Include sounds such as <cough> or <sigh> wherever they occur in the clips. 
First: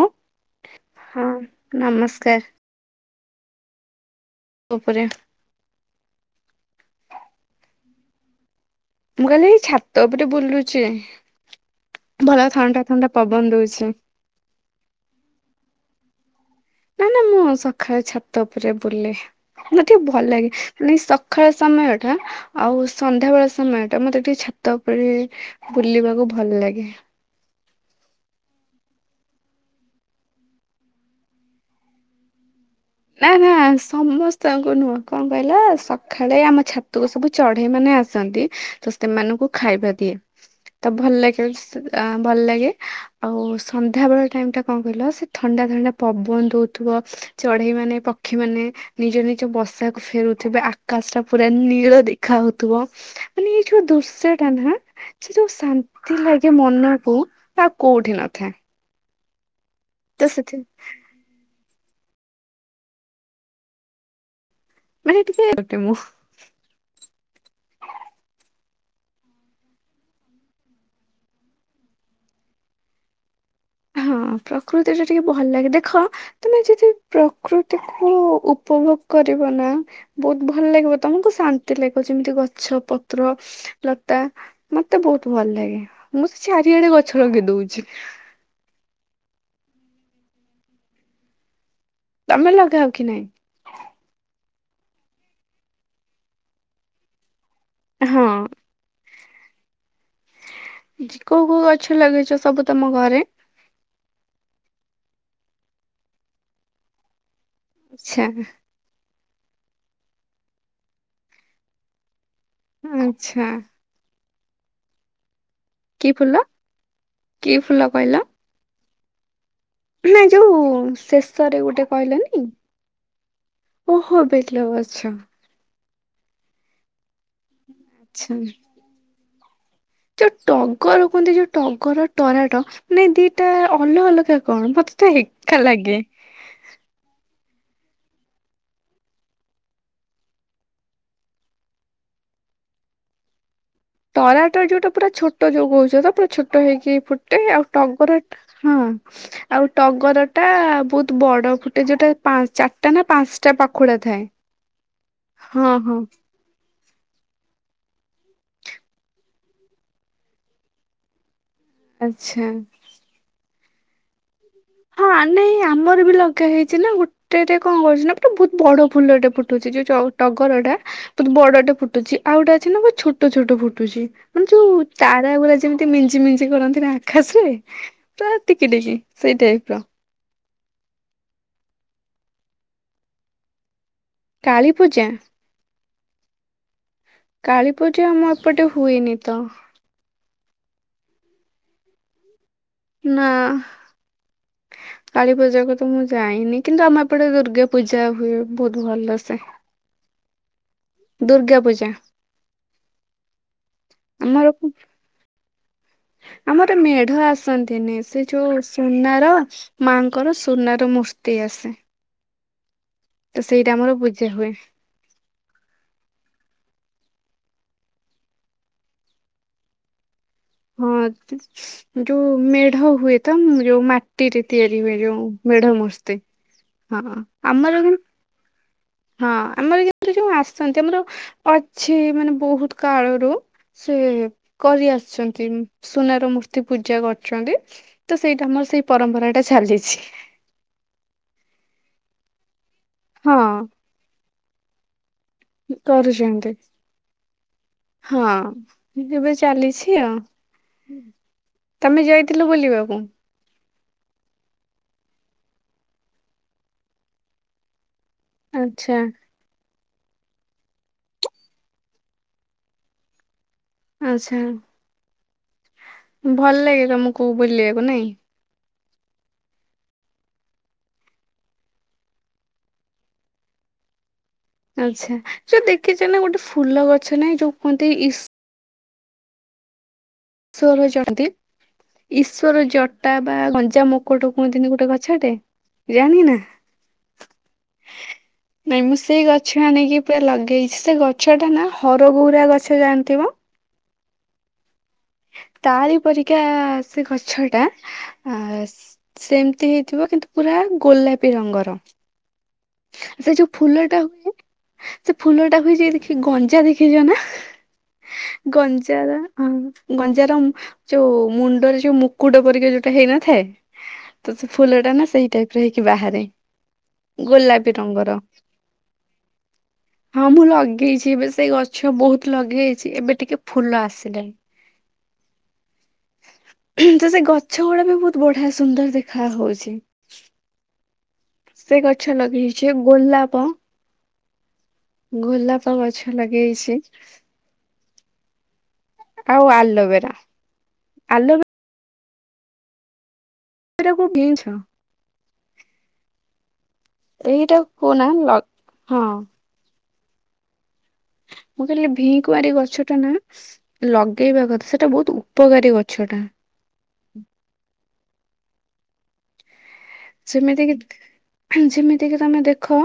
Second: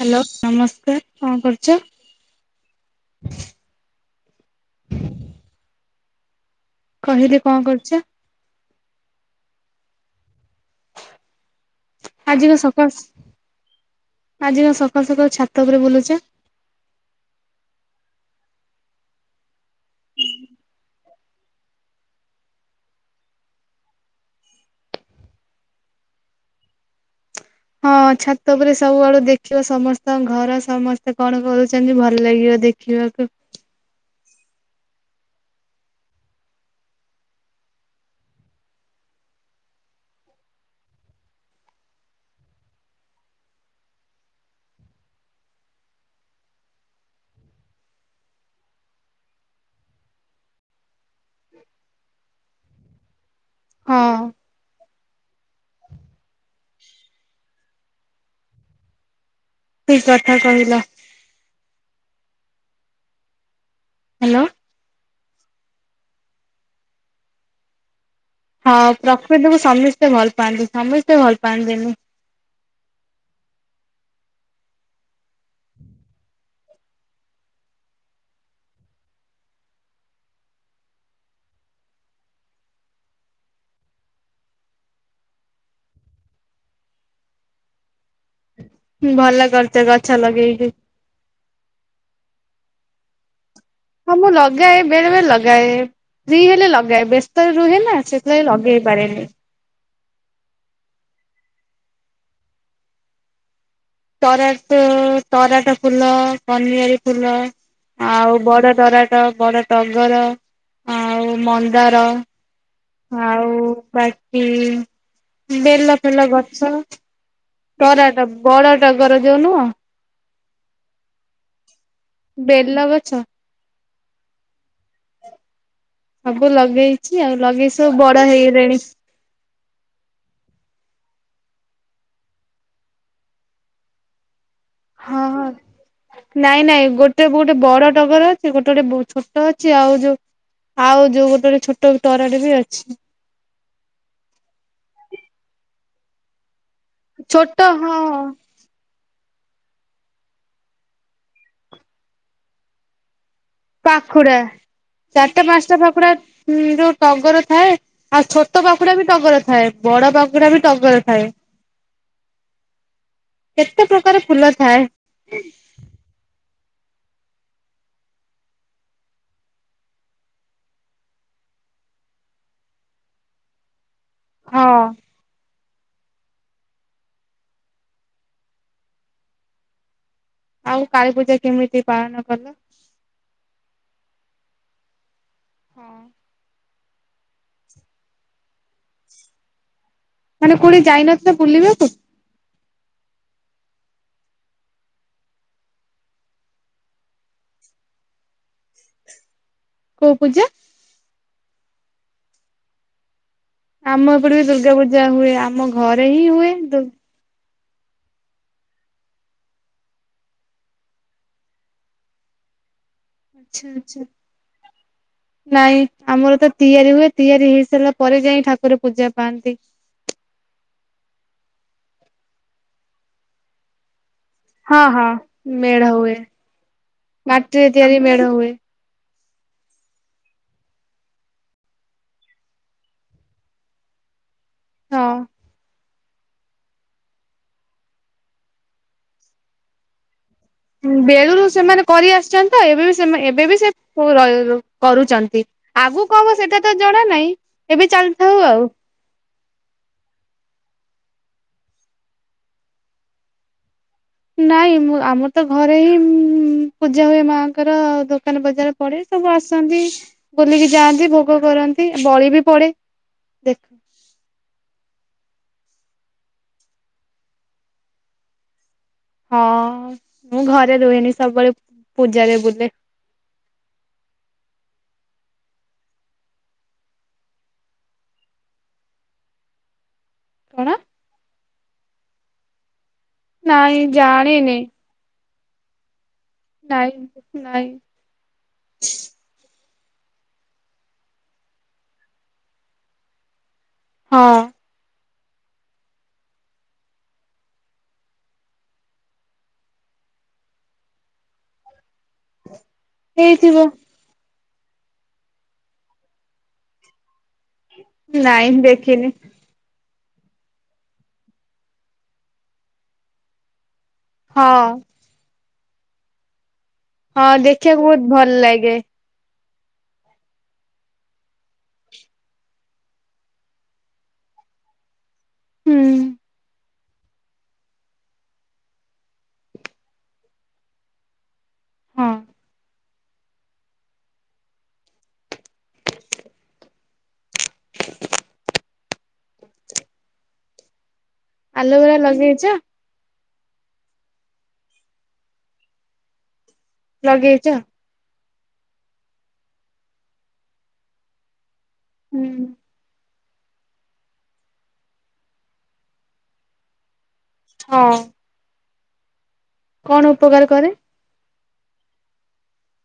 Hello ନମସ୍କାର, ହଁ କଣ କରୁଛ? ନମସ୍କାର ତାପରେ କହିଲେ କଣ କରୁଛ? ମୁଁ କହିଲି ଏଇ ଛାତ ଉପଟେ ବୁଲୁଛି। ଭଲ ଆଜିିକ ଥଣ୍ଡା ସକାଳ ଥଣ୍ଡା ପବନ ଦଉଛି। ଆଜି କ ସକାଳ ସକାଳୁ ଛାତ ଉପରେ ବୁଲୁଛ? ନା ନା ମୁଁ ସକାଳେ ଛାତ ଉପରେ ବୁଲେ । ମତ ଟିକେ ଭଲ ଲାଗେ, ମ ସକାଳ ସମୟ ଟା, ଆଉ ସନ୍ଧ୍ୟା ବେଳ ସମୟ ଟା, ମତେ ଟିକେ ଛାତ ଉପରେ ବୁଲିବାକୁ ଭଲ ଲାଗେ। ହଁ ଛାତ ଉପରେ ସବୁଆଡୁ ଦେଖିବ, ସମସ୍ତଙ୍କ ଘର, ସମସ୍ତେ କଣ କରୁଛନ୍ତି, ଭଲ ଲାଗିବ ଦେଖିବ। ନା ନା ସମସ୍ତ ତାଙ୍କୁ ନୁହଁ, କଣ କହିଲ ସକାଳେ ଆମ ଛାତୁକୁ ସବୁ ଚଢେଇ ମାନେ ଆସନ୍ତି, ତ ସେମାନଙ୍କୁ କୁ ଖାଇବା ଦିଏ । ତ ଭଲ ଲାଗେ, ଭଲ ଲାଗେ ଆଉ ସନ୍ଧ୍ୟାବେଳ ଟାଇମ ଟା କଣ କହିଲ, ସେ ଥଣ୍ଡା ପବନ ଦଉ ଥିବ, ଚଢେଇ ଚଢେଇ ମାନେ, ପକ୍ଷୀ ମାନେ, ନିଜ ନିଜ ବସାକୁ ଫେରୁଥିବେ, ଆକାଶ ଟା ପୁରା ନୀଳ ଦେଖା ହଉ ମାନେ, ଏଇ ଯୋଉ ହଁ ଦୂର୍ଷ୍ୟ ଟା ନା ସେ ଯୋଉ ଶାନ୍ତି ଲାଗେ ମନକୁ, ତା କୋଉଠି ନଥାଏ । ସେ କଥା କହିଲା <unintelligible> ହାଲୋ ମାନେ ଟିକେ ଗଟେ ମୁଁ ହଁ ପ୍ରକୃତକୁ ସମସ୍ତେ ଭଲ ପାଆନ୍ତି, ସମସ୍ତେ ଭଲ ପାଆନ୍ତିନି । <unintelligible> ହଁ ପ୍ରକୃତି ଟା ଟିକେ ଭଲ ଲାଗେ, ଦେଖ ତମେ ଯଦି ପ୍ରକୃତିକୁ ଉପ ଉପଭୋଗ କରିବ ନା, ବହୁତ ଭଲ ଲାଗିବ ତମକୁ, ଶାନ୍ତି ଲାଗିବ, ଯେମିତି ଗଛ ପତ୍ର ଲତା ମତେ ବହୁତ ଭଲ ଲାଗେ, ମୁଁ ସେ ଚାରିଆଡେ ଗଛ ଲଗେଇ ଦଉଛି । ଭଲ କରିଛ ଗଛ ଲଗେଇକି। ତମେ ଲଗାଅ କି ନାଇଁ? ହଁ ମୁଁ ଲଗାଏ, ବେଳେ ବେଳେ ଲଗାଏ, ଫ୍ରୀ ହେଲେ ଲଗାଏ, ବେଶ ସେଳେ <unintelligible> ରୁହେ ନା, ହଁ ସେଥିଲାଗି ଲଗେଇ ପାରେନି। କୋଉ କୋଉ ଗଛ ଲଗେଇଛ? ସବୁ ତମ ଘରେ । ତରାଟ, ତରାଟ ଫୁଲ, କନିଆରୀ ଫୁଲ ଆଛା <unintelligible> ବଡ ଟଗର, ଆଉ ମନ୍ଦାର । ଆଛା ଆଉ ବାକି ବେଲ କି ଫେଲ ଫୁଲ ଗଛ । କି ଫୁଲ କହିଲ? ତରାଟ, ବଡ ଟଗର ଯୋଉ ନୁହଁ? ନ ଯୋଉ ଶେଷରେ ଗୋଟେ କହିଲେନି ବେଲ ଗଛ ଓହୋ ବେଲ ଗଛ । ସବୁ ଲଗେଇଛି ଆଉ, ଲଗେଇ ସବୁ ବଡ ଆଛା ହେଇଗଲେଣି । ଯୋଉ ଟଗର କୁହନ୍ତି, ଯୋଉ ଟଗର ଟରାଟ, ମାନେ ଦିଟା ଅଲଗା ଅଲଗା କଣ ମତେ ତ ହଁ ହଁ, ଏକା ଲାଗେ। ନାଇଁ ନାଇଁ, ଗୋଟେ ବୋଟେ ଗୋଟେ ବଡ ଟଗର ଅଛି, ଗୋଟେ ଗୋଟେ ଛୋଟ ଅଛି, ଆଉ ଯୋଉ ଆଉ ଯୋଉ ଗୋଟେ ଛୋଟ ତରାଟ ବି ଅଛି । ଟରାଟ ଯୋଉଟା ପୁରା ଛୋଟ, ଯୋଉ କହୁଛ ତ ପୁରା ଛୋଟ ଫଟ ହେଇକି ଫୁଟେ ଆଉ ଛୋଟ ଟଗର, ହଁ ହଁ ଆଉ ଟଗର ଟା ବହୁତ ବଡ ଫୁଟେ ଯୋଉଟା ଚାରିଟା, ନା ପାଞ୍ଚଟା ପାଖୁଡା ଥାଏ। ପାଖୁଡ଼ା, ଚାରିଟା ହଁ ପାଞ୍ଚଟା ହଁ ପାଖୁଡ଼ା ଟଗର ଥାଏ, ଆଉ ଛୋଟ ପାଖୁଡା ବି ଟଗର ଥାଏ, ବଡ ପାଖୁଡା ବି ଟଗର ଥାଏ । ଆଛା। କେତେ ପ୍ରକାର ଫୁଲ ଅ ହଁ ନାଇ ଆମର ବି ଲଗା ହେଇଛି । ନା ଗୋଟେଟ କଣ କରୁଛି ନା ପଟେ ବହୁତ ବଡ ଫୁଲଟେ ଫୁଟୁଛି, ଯୋଉ ଟଗର ଟା ବହୁତ ବଡ ଫୁଟୁଛି, ଆଉ ଗୋଟେ ଅଛି ନା ଛୋଟ ଛୋଟ ଫୁଟୁଛି, ମାନେ ହଁ ଯୋଉ ତାରା ଗୁଡା ଯେମତି ମିଞ୍ଜି ମିଞ୍ଜି କରନ୍ତି ନା ଆକାଶରେ, ପୁରା ଟିକି ଟିକି ସେଇ ଟାଇପ ର ଆଉ କାଳୀ ପୂଜା କେମିତି ପାଳନ କଲ? କାଳୀପୂଜା! ହଁ। କାଳୀ ପୂଜା ଆମ ଏପଟେ ହୁଏନି ତ। ମାନେ କୋଉଠି ଯାଇନଥିଲ ବୁଲିବାକୁ? ନାଁ। କାଳୀ ପୂଜାକୁ ତ ମୁଁ ଯାଇନି କିନ୍ତୁ ଆମ ଏପଟେ ଦୁର୍ଗା ପୂଜା ହୁଏ ବୋହୁତ ଭଲସେ। କୋଉ ପୂଜା? ଦୁର୍ଗାପୂଜା। ଆମ ଏପଟେ ବି ଦୁର୍ଗା ପୂଜା ହୁଏ ଆମ ଘରେ ହିଁ ହୁଏ ଦୁ ତନ୍ତିନି ସେ ଯୋଉ ସୁନାର ମାଙ୍କର ସୁନାର ମୂର୍ତ୍ତି ଆସେ। ତ ଆଚ୍ଛା ସେଇଟା ଆମର ଆଚ୍ଛା ପୂଜା ହୁଏ ନାଇଁ ଆମର ତ ତିଆରି ହୁଏ। ତିଆରି ହେଇ ସାରିଲା ପରେ ଯାଇ ଠାକୁର ପୂଜା ପାଆନ୍ତି। ହଁ ଯୋଉ ମେଢ଼ ହୁଏ ତ ଯୋଉ ମା ଟିରେ ତିଆରି ହଁ ହୁଏ ହଁ ଯୋଉ ମେଢ଼ ମେଢ ହୁଏ ମୂର୍ତ୍ତି ହଁ ମାଟିରେ ଆମର କି ତିଆରି ମେଢ ହୁଏ ହଁ ଆମର ଯେମିତି ଯୋଉ ଆସନ୍ତି ଆମର ଅଛି ମାନେ ବୋହୁତ କାଳରୁ। ଏ ସେ କରି ହଁ। ଆସଛନ୍ତି। ସୁନାର ମୂର୍ତ୍ତି ପୂଜା କରୁଚନ୍ତି ତ ସେଇଟା ଆମର ସେଇ ପରମ୍ପରାଟା ଚାଲିଚି। ବେଳୁରୁ ସେମାନେ କରି ଆସିଚନ୍ତି ତ ଏବେ ବି ସେମା ହଁ ଏବେ ବି ସେ ପୁ ର ରୁ କରୁଚ ଇ ଆଗୁକୁ କ ହବ କରୁଛନ୍ତି ସେଟା ତ ଜଣା ନାଇଁ ଏବେ ଚାଲିଥାଉ ହଁ ଆଉ। ଏବେ ଚାଲିଛି ଆଉ ତମେ ଯାଇଥିଲ ବୁଲିବାକୁ? ନାଇଁଁ ମୁଁ ଆମର ତ ଘରେ ହିଁ ପୂଜା ହୁଏ ମାଆଙ୍କର ଦ କାନ ବଜାର ଆଚ୍ଛା ପଡ଼େ ସବୁ ଆସନ୍ତି। ବୁଲିକି ଯାଆନ୍ତି ଭୋଗ କରନ୍ତି ବଳି ବି ପଡ଼େ। ଆଚ୍ଛା ଭଲ ଲାଗେ ତମୁକୁ ବୁଲିଆକୁ ନାଇଁ? ହଁ ମୁଁ ଘରେ ରୁହନି ସବୁବେଳେ ପୂଜାରେ ବୁଲେ। ଆଚ୍ଛା ଯୋଉ ଦେଖିଚ ନାଁ ଗୋଟେ ଫୁଲ ଗଛ ନାଇଁ ଯୋଉ କୁହନ୍ତି ଇସ୍ କଣ ଶ୍ୱର ଜଦି ଈଶ୍ୱର ଜ ଟା ବା ନାଇଁ ଗଞ୍ଜା ମକୁଟ ଜାଣିନି। କୁହନ୍ତିନି ଗୋଟେ ଗଛଟେ। ଜାଣି ନାଁ ନାଇଁ ନାଇଁ ନାଇଁ ମୁଁ ସେଇ ଗଛ ଆଣିକି ପୁରା ଲଗେଇଛି ସେ ଗଛଟା ନାଁ ହରଗୋଉରା ଗଛ ଜାଣଥିବ। ହଁ। ତାରି ପରିକା ସେ ଗଛଟା ଆ ସେମତି ହେଇଥିବ ଇନ୍ତୁ ପୁରା ଗୋଲାପୀ ରଙ୍ଗର। ସେ ଯୋଉ ହେଇଥିବ ଫୁଲଟା ହୁଏ ସେ ଫୁଲଟା ହୁଏ ଯେ ଦେଖି ଗଞ୍ଜା ଦେଖିଚ ନାଁ? ନାଇଁ ଗଞ୍ଜା ଦେଖିନି। ଯା ହଁ। ଗଞ୍ଜାର ଉଁ ଯୋଉ ମୁଣ୍ଡରେ ଯୋଉ ମୁକୁଟ ପରିକା ଯୋଉଟା ହେଇନଥାଏ? ତ ସେ ହଁ ଫୁଲଟା ନାଁ ସେଇ ଟାଇପ୍ ର ହେଇକି ବାହାରେ। ହଁ ଗୋଲାପୀ ଦେଖିବାକୁ ବହୁତ ରଙ୍ଗର। ଭଲ ଲାଗେ। ହଁ ମୁଁ ଲଗେଇଚି ଏବେ ସେଇ ଗଛ ବୋହୁତ ଲଗେଇଚି ଏବେ ଟିକେ ଫୁଲ ଆସିଲାଣି। ହୁଁ। ତ ସେ ଗଛ ଗୁଡ଼ା ବି ବୋହୁତ ବଢ଼ିଆ ସୁନ୍ଦର ଦେଖା ହୋଉଛି। ସେ ହଁ ଗଛ ଲଗେଇଛି ଗୋଲାପ। ଗୋଲାପ ଗଛ ଲଗେଇଚି। ଆଉ ଆଲବେରା ଆଲବେ ତ ଗୁରା ଲଗେଇଚ। ଏରାକୁ ଗିଛ। ଲଗେଇଛ ଏଇଟାକୁ ନାଁ ଲ ହଁ। ମୁଁ କହିଲି ହୁଁ ଭିକୁଆଁରୀ ଗଛଟା ନାଁ ଲଗେଇବା କଥା ସେଟା ବୋହୁତ ଉପକାରୀ ଗଛଟା। ହଁ। କଣ ଉପକାର ସେମିତି କରେ? କି ଯେମିତି କିି ତମେ ଦେଖ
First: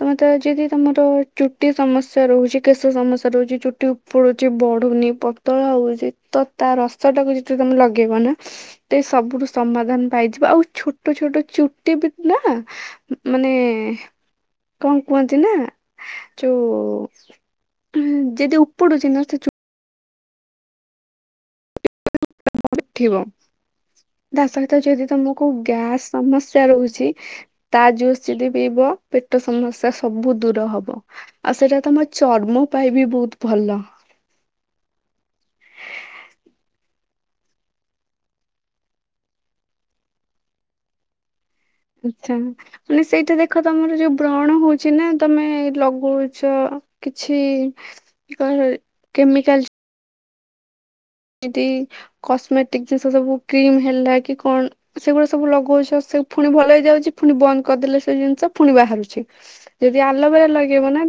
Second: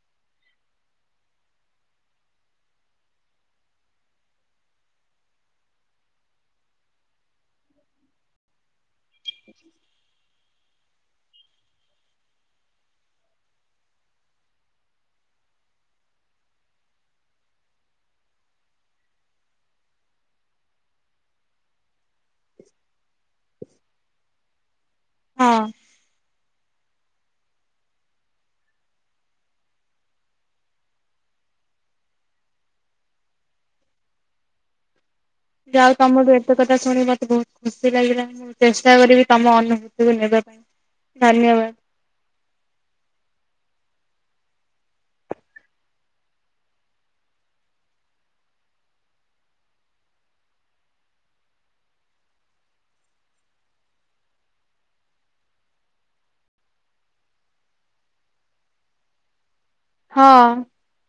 ତମେ ତ ଯଦି ତମର ଚୁଟି ସମସ୍ୟା ରହୁଚି କେଶ ଶ ସମସ୍ୟା ରହୁଚି ଚୁଟି ଉପୁଡୁଚି ବଢୁନି ପତଳା ହୋଉଚି ତ ତା ରସଟାକୁ ଯେତେବେଳେ ତମେ ଲଗେଇ ଇବ ନା ତ ଏଇ ସବୁଠୁ ସମାଧାନ ପାଇଯିବ ଆଉ ଛୋଟ ଛୋଟ ଚୁଟି ବି ନା ମାନେ କଣ କୁହନ୍ତି ନା ଯୋଉ ଉଁ ଯଦି ଉପୁଡୁଚି ନା ସେ ଚୁ ଉଠିବ ତା ସହିତ ଯଦି ତମକୁ ହଁ ଗ୍ୟାସ୍ ସମସ୍ୟା ଟା ରହୁଚି ତା ଜୁସ୍ ଯଦି ପିଇବ ପେଟ ସମସ୍ୟା ସବୁ ଦୂର ହବ ସେଟା ତମ ଚର୍ମ ପାଇଁ ବି ବୋହୁତ ଭଲ। ଆଉ ତମଠୁ ଏତେ କଥା ଶୁଣି ମତେ ବୋହୁତ ଖୁସି ଲାଗିଲାଣି ମୁଁ ଚେଷ୍ଟା କରିବି ତମ ଅନୁଭୂତିକୁୁ ନେବା ପାଇଁ। ଧନ୍ୟବାଦ। ଆଚ୍ଛା ମାନେ ସେଇଟା ଦେଖ ତମର ଯୋଉ ବ୍ରଣ ହୋଉଚି ନା ତମେ ଲଗୋଉଛ କିଛି କହି-କେମିକାଲ ଏମତି କସ୍ମେଟିକ ଜିନିଷ ସବୁ କ୍ରିମ ହେଲା କି କଣ ସେଗୁଡା ସବୁ ଲଗୋଉଚ ସ୍ ଫୁଣି ଭଲ ହେଇଯାଉଚି ଫୁଣି ବନ୍ଦ କରିଦେଲେ ସେ ଜିନିଷ ଫୁଣି ବାହାରୁଛି ଯଦି ଆଲୋବେରା ହଁ ଲଗେଇବ ନା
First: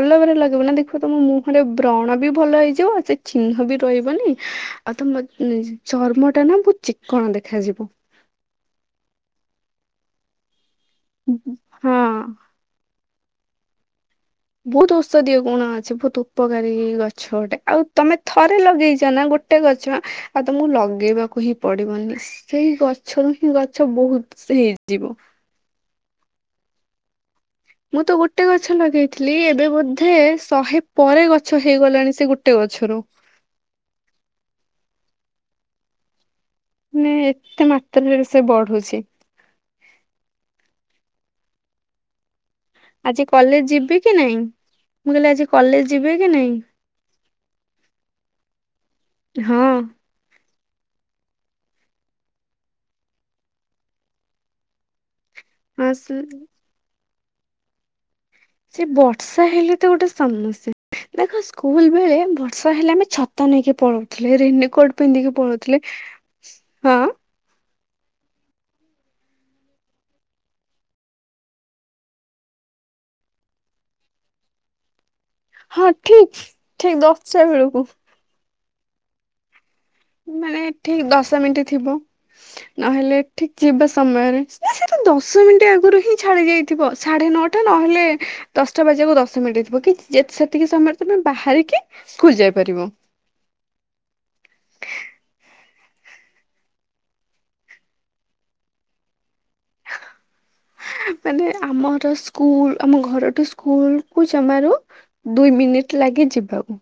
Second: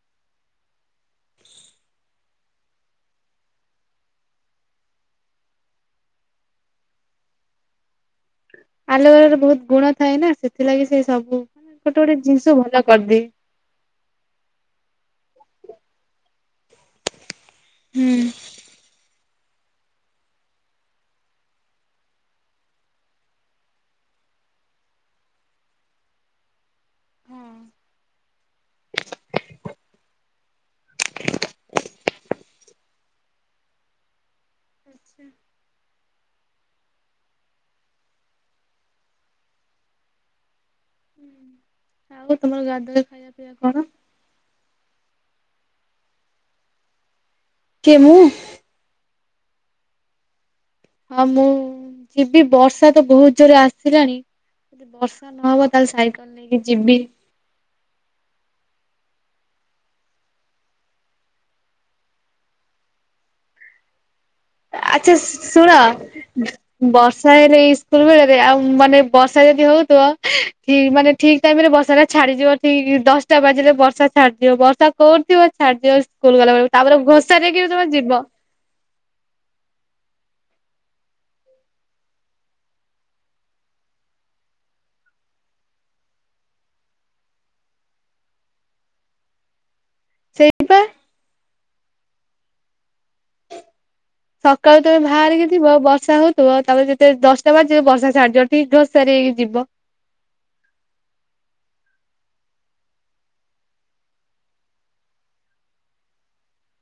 ଆଲୋବେରା ଲଗେଇବ ନା ଦେଖିବ ତମ ମୁହଁରେ ବ୍ରଣ ବି ଭଲ ହେଇଯିବ ସେ ଚିହ୍ନ ବି ରହିବନି ଆଉ ତମ ଅଁ-ଚର୍ମଟା ନା ବୋହୁତ ଚିକ୍କଣ ଦେଖାଯିବ। ଆଲୋବେରାର ବୋହୁତ ଗୁଣ ଥାଏ ନା ସେଥିଲାଗି ସେଇ ସବୁ ମାନେ ଗୋଟେ ହଁ। ଗୋଟେ ଜିନିଷ ଭଲ କରିଦିଏ। ବୋହୁତ ଔଷଧୀୟ ଗୁଣ ଅଛି ବୋହୁତ ଉପକାରୀ ଗଛ ଗୋଟେ ଆଉ ହୁଁ ତମେ ଥରେ ଲଗେଇଚ ନା ଗୋଟେ ଗୋଟେ ଗଛ ଆଉ ତମକୁ ଲଗେଇବାକୁ ହିଁ ପଡିବନି ସେଇ ଗଛରୁ ହିଁ ଗଛ ବୋହୁତ ସ୍ ହେଇଯିବ। ହଁ ମୁଁ ତ ଗୋଟେ ଗଛ ଲଗେଇଥିଲି ଏବେ ବୋଧେ ଶହେ ପରେ ଗଛ ହେଇଗଲାଣି ସେ ଗୋଟେ ଗଛରୁ। ଆଚ୍ଛା। ମାନେ ଏତେ ମାତ୍ରାରେ ସେ ବଢୁଛି। ହୁଁ ଆଉ ତମର ଗାଧୁଆ ଆଜି ଖାଇବା ପିଇବା କଲେଜ କଣ ଯିବେ କି ନାଇଁ ମୁଁ କହିଲି ଆଜି କଲେଜ ଯିବେ କି ନାଇଁ? କିଏ ମୁଁ? ହଁ। ହଁ ମୁଁ ଯିବି ବର୍ଷା ତ ବୋହୁତ ଜୋରେ ଆସିଲାଣି ଯଦି ବର୍ଷ୍ ର୍ଷା ନହବ ହଁ ତାହେଲେ ସାଇକଲ୍ ସେ ନେଇକି ଯିବି। ସେ ବର୍ଷା ହେଲେ ତ ଗୋଟେ ସମସ୍ୟା। ଦେଖ ସ୍କୁଲ ବେଳେ ବର୍ଷା ହେଲେ ଆମେ ଛତା ନେଇକି ପଳୋଉଥୁ ଆଚ୍ଛା ଶୁ-ଶୁଣ ହଁ ବର୍ଷା ହେଲେ ଏଇ ସ୍ ସ୍କୁଲ ବେଳରେ ଆଉ ମାନେ ବର୍ଷା ଯଦି ହୋଉଥୁବ ଠିକ୍ ମାନେ ଠିକ୍ ଟାଇମରେ ବର୍ଷାଟା ଛାଡିଯିବ ଠିକ୍ ଠିକ୍ ଦଶଟା ବାଜିଲେ ବର୍ଷା ଛାଡିଯିବ ବର୍ଷା କୋଉ ଥିବ ହଁ ଛାଡିିଯିବ ସ୍କୁଲ ଠିକ ଗଲାବେଳକୁ ଠିକ ତାପରେ ଦଶଟା ଘୋଷାରି ହେଇକି ବି ବେଳକୁ ତମେ ଯିବ। ମାନେ ଠିକ ଦଶ ମିନଟି ଥିବ ନହେଲେ ଠିକ ଯିବା ସମୟରେ ନା ସେଟା ଦଶ ମିନଟି ଆଗରୁ ହିଁ ଛାଡି ଯାଇଥିବ ନଅଟା ନହେଲେ ଦଶଟା ବାଜିବାକୁ ଦଶ ମିନିଟ୍ ଥିବ କି ଯେତ୍ ସେତିକି ସେଇପା ସମୟରେ ତମେ ବାହାରିକି ସ୍କୁଲ ଯାଇପାରିବ। ସକାଳୁ ତମେ ଭାରିକି ଯିବ ବର୍ଷା ହୋଉଥୁବ ତାପରେ ଯେତେବେଳେ ଦଶଟା ବାଜିବ ବର୍ଷା ଛାଡିଯିବ ଠିକ ଘୋସା ରି ହେଇକି ଯିବ। <unintelligible> ମାନେ ଆମର ସ୍କୁଲ ଆମ ଘରୁଠୁ ସ୍କୁଲକୁ ଜମାରୁ ଦୁଇ ମିନି ଲାଗେ ଯିବାକୁ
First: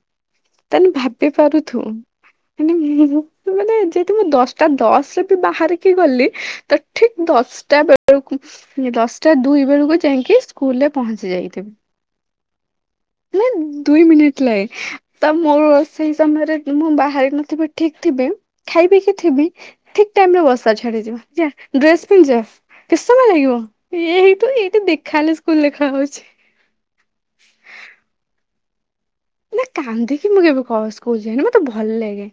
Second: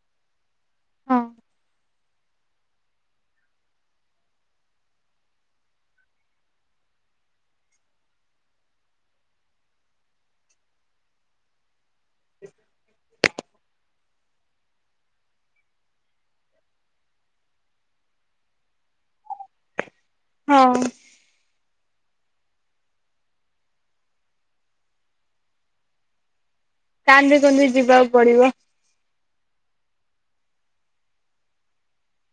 ତାନେ ହଁ। ଭାବି ପାରୁଥ ମାନେ ମୁଁ ମାନ୍ ନେ ଯଦି ମୁଁ ଦଶଟା ଦଶରେ ବି ବାହାରିକି ଗଲି ତ ଠିକ୍ ଦଶଟା ବେଳକୁ ଦଶଟା ଦୁଇ ବେଳକୁ ଯାଇକି ସ୍କୁଲରେ ପହଞ୍ଚି ଯାଇଥିବି। ଦୁଇ ମିନିଟ ଲାଗେ ତ ମୁଁ ସେଇ ସମୟରେ ମୁଁ ବାହାରି ନଥିବି ଠିକ ଥିବେ। ଖାଇପିକିି ଥିବି ଠିକ ଟାଇମ ରେ ବର୍ଷା ହଁ ଛାଡିଯିବ। ଡ୍ରେସ ପିନ୍ଧଚ କେତେ ସମୟ ଲାଗିବ ଏଇଠୁ ଏଇଠୁ ଦେଖାହଲେ ସ୍କୁଲ ଦେଖା ହଉଛି। କାନ୍ଦରେ କନ୍ଦି ଯିବାକୁ ପଡିବ। ନା କାନ୍ଦିକି ମୁଁ କେବେ ସ୍କୁଲ ଯାଏନି ମତେ ଭଲ ଲାଗେ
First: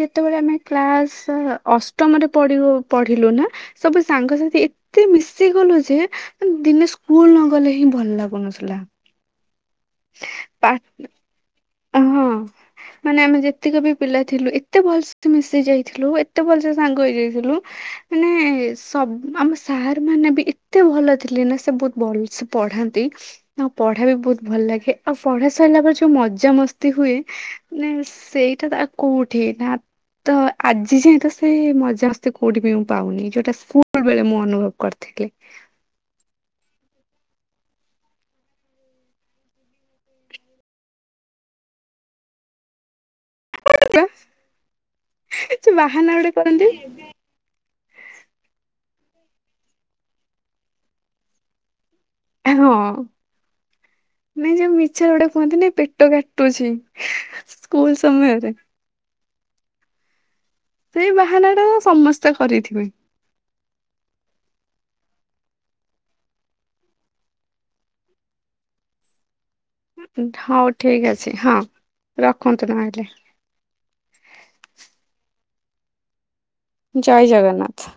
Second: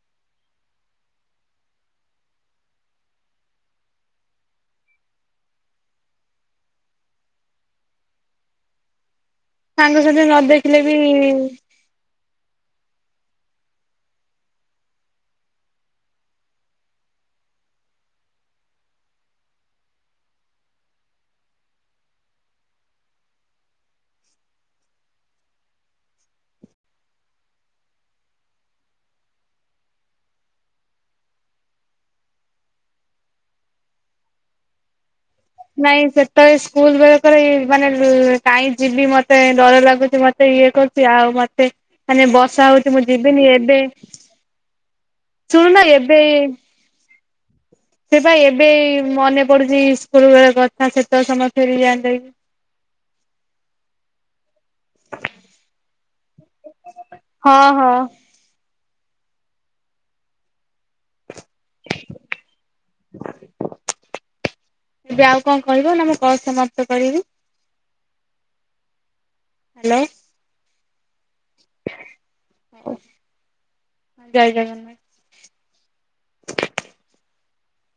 ଯେତେବେଳେ ଆମେ କ୍ଲାସ ଅସ ଅଷ୍ଟମ ପଢିଲୁ ନା ସବୁ ସାଙ୍ଗସାଥି ଏତେ ମିଶି ଗଲୁ ଯେ ଦିନେ। ସ୍କୁଲ ନ ଗଲେ ହିଁ ଭଲ ଲାଗୁନଥିଲା। ସାଙ୍ଗସାଥି ନ ପା ଦେଖିଲେ ବି ହଁ ମାନେ ଆମେ ଯେତିକ ବି ପିଲା ଥିଲୁ ଏତେ ଭଲସ ମିଶି ଯାଇଥିଲୁ ଏତେ ଭଲସେ ସାଙ୍ଗ ହେଇଯାଇଥିଲୁ ମାନେ ସବୁ ଆମ ସାର୍ ମାନେ ବି ଏତେ ଭଲ ଥିଲେ ନା ସେ ବହୁତ ଭଲସେ ପଢାନ୍ତି ଆଉ ପଢା ବି ବହୁତ ଭଲ ଲାଗେ ଆଉ ପଢା ସାରିଲା ପରେ ଯୋଉ ମ ମଜା ମସ୍ତି ହୁଏ ନା ସେଇଟା ତା କୋଉଠି ନା। ତ ଆଜି ଯାଏଁ ତ ସେ ମଜାମସ୍ତି କୋଉଠି ବି ମୁଁ ପାଉନି ଯୋଉଟା ସ୍କୁଲ ବେଳେ ମୁଁ ଅନୁଭବ କରିଥିଲି। ନାଇଁ ସେତେବେଳେ ସ୍କୁଲ ବେଲରେ ମାନେ କାଇଁ ଯିବି ମତେ ଡର ଲାଗୁଛି ମତେ। ଇଏ କରୁଛି ଆଉ ମତେ ମାନେ ବର୍ଷା ହଉଛି ମୁ ଯିବିନି ଏବେ ସେ ଶୁଣୁନ ବାହାନା ଏବେ ଗୋଟେ କରନ୍ତି ସେ ପାଇଁ ଏବେ ମନେ ପଡୁଛି ସ୍କୁଲ ବେଳ କଥା ସେତେବେଳେ ସମସ୍ତେ ହଁ ନାଇଁ ଯ ମିଛ ଗୋଟେ କୁହନ୍ତିନି ପେଟ କାଟୁଛି ହଁ ହଁ ସ୍କୁଲ ସମୟରେ। ସେଇ ବାହାନାଟାକୁ ସମସ୍ତେ କରିଥିବେ। ଏବେ ଆଉ କଣ କହିବ ନା ମୁଁ କ ସମାପ୍ତ କରିବି। ହ୍ୟାଲୋ ହଉ ଠିକ ଅଛି। ହଁ ରଖନ୍ତୁ ନହଲେ। ଜୟ ଜଗନ୍ନାଥ। ଜୟ ଜଗନ୍ନାଥ।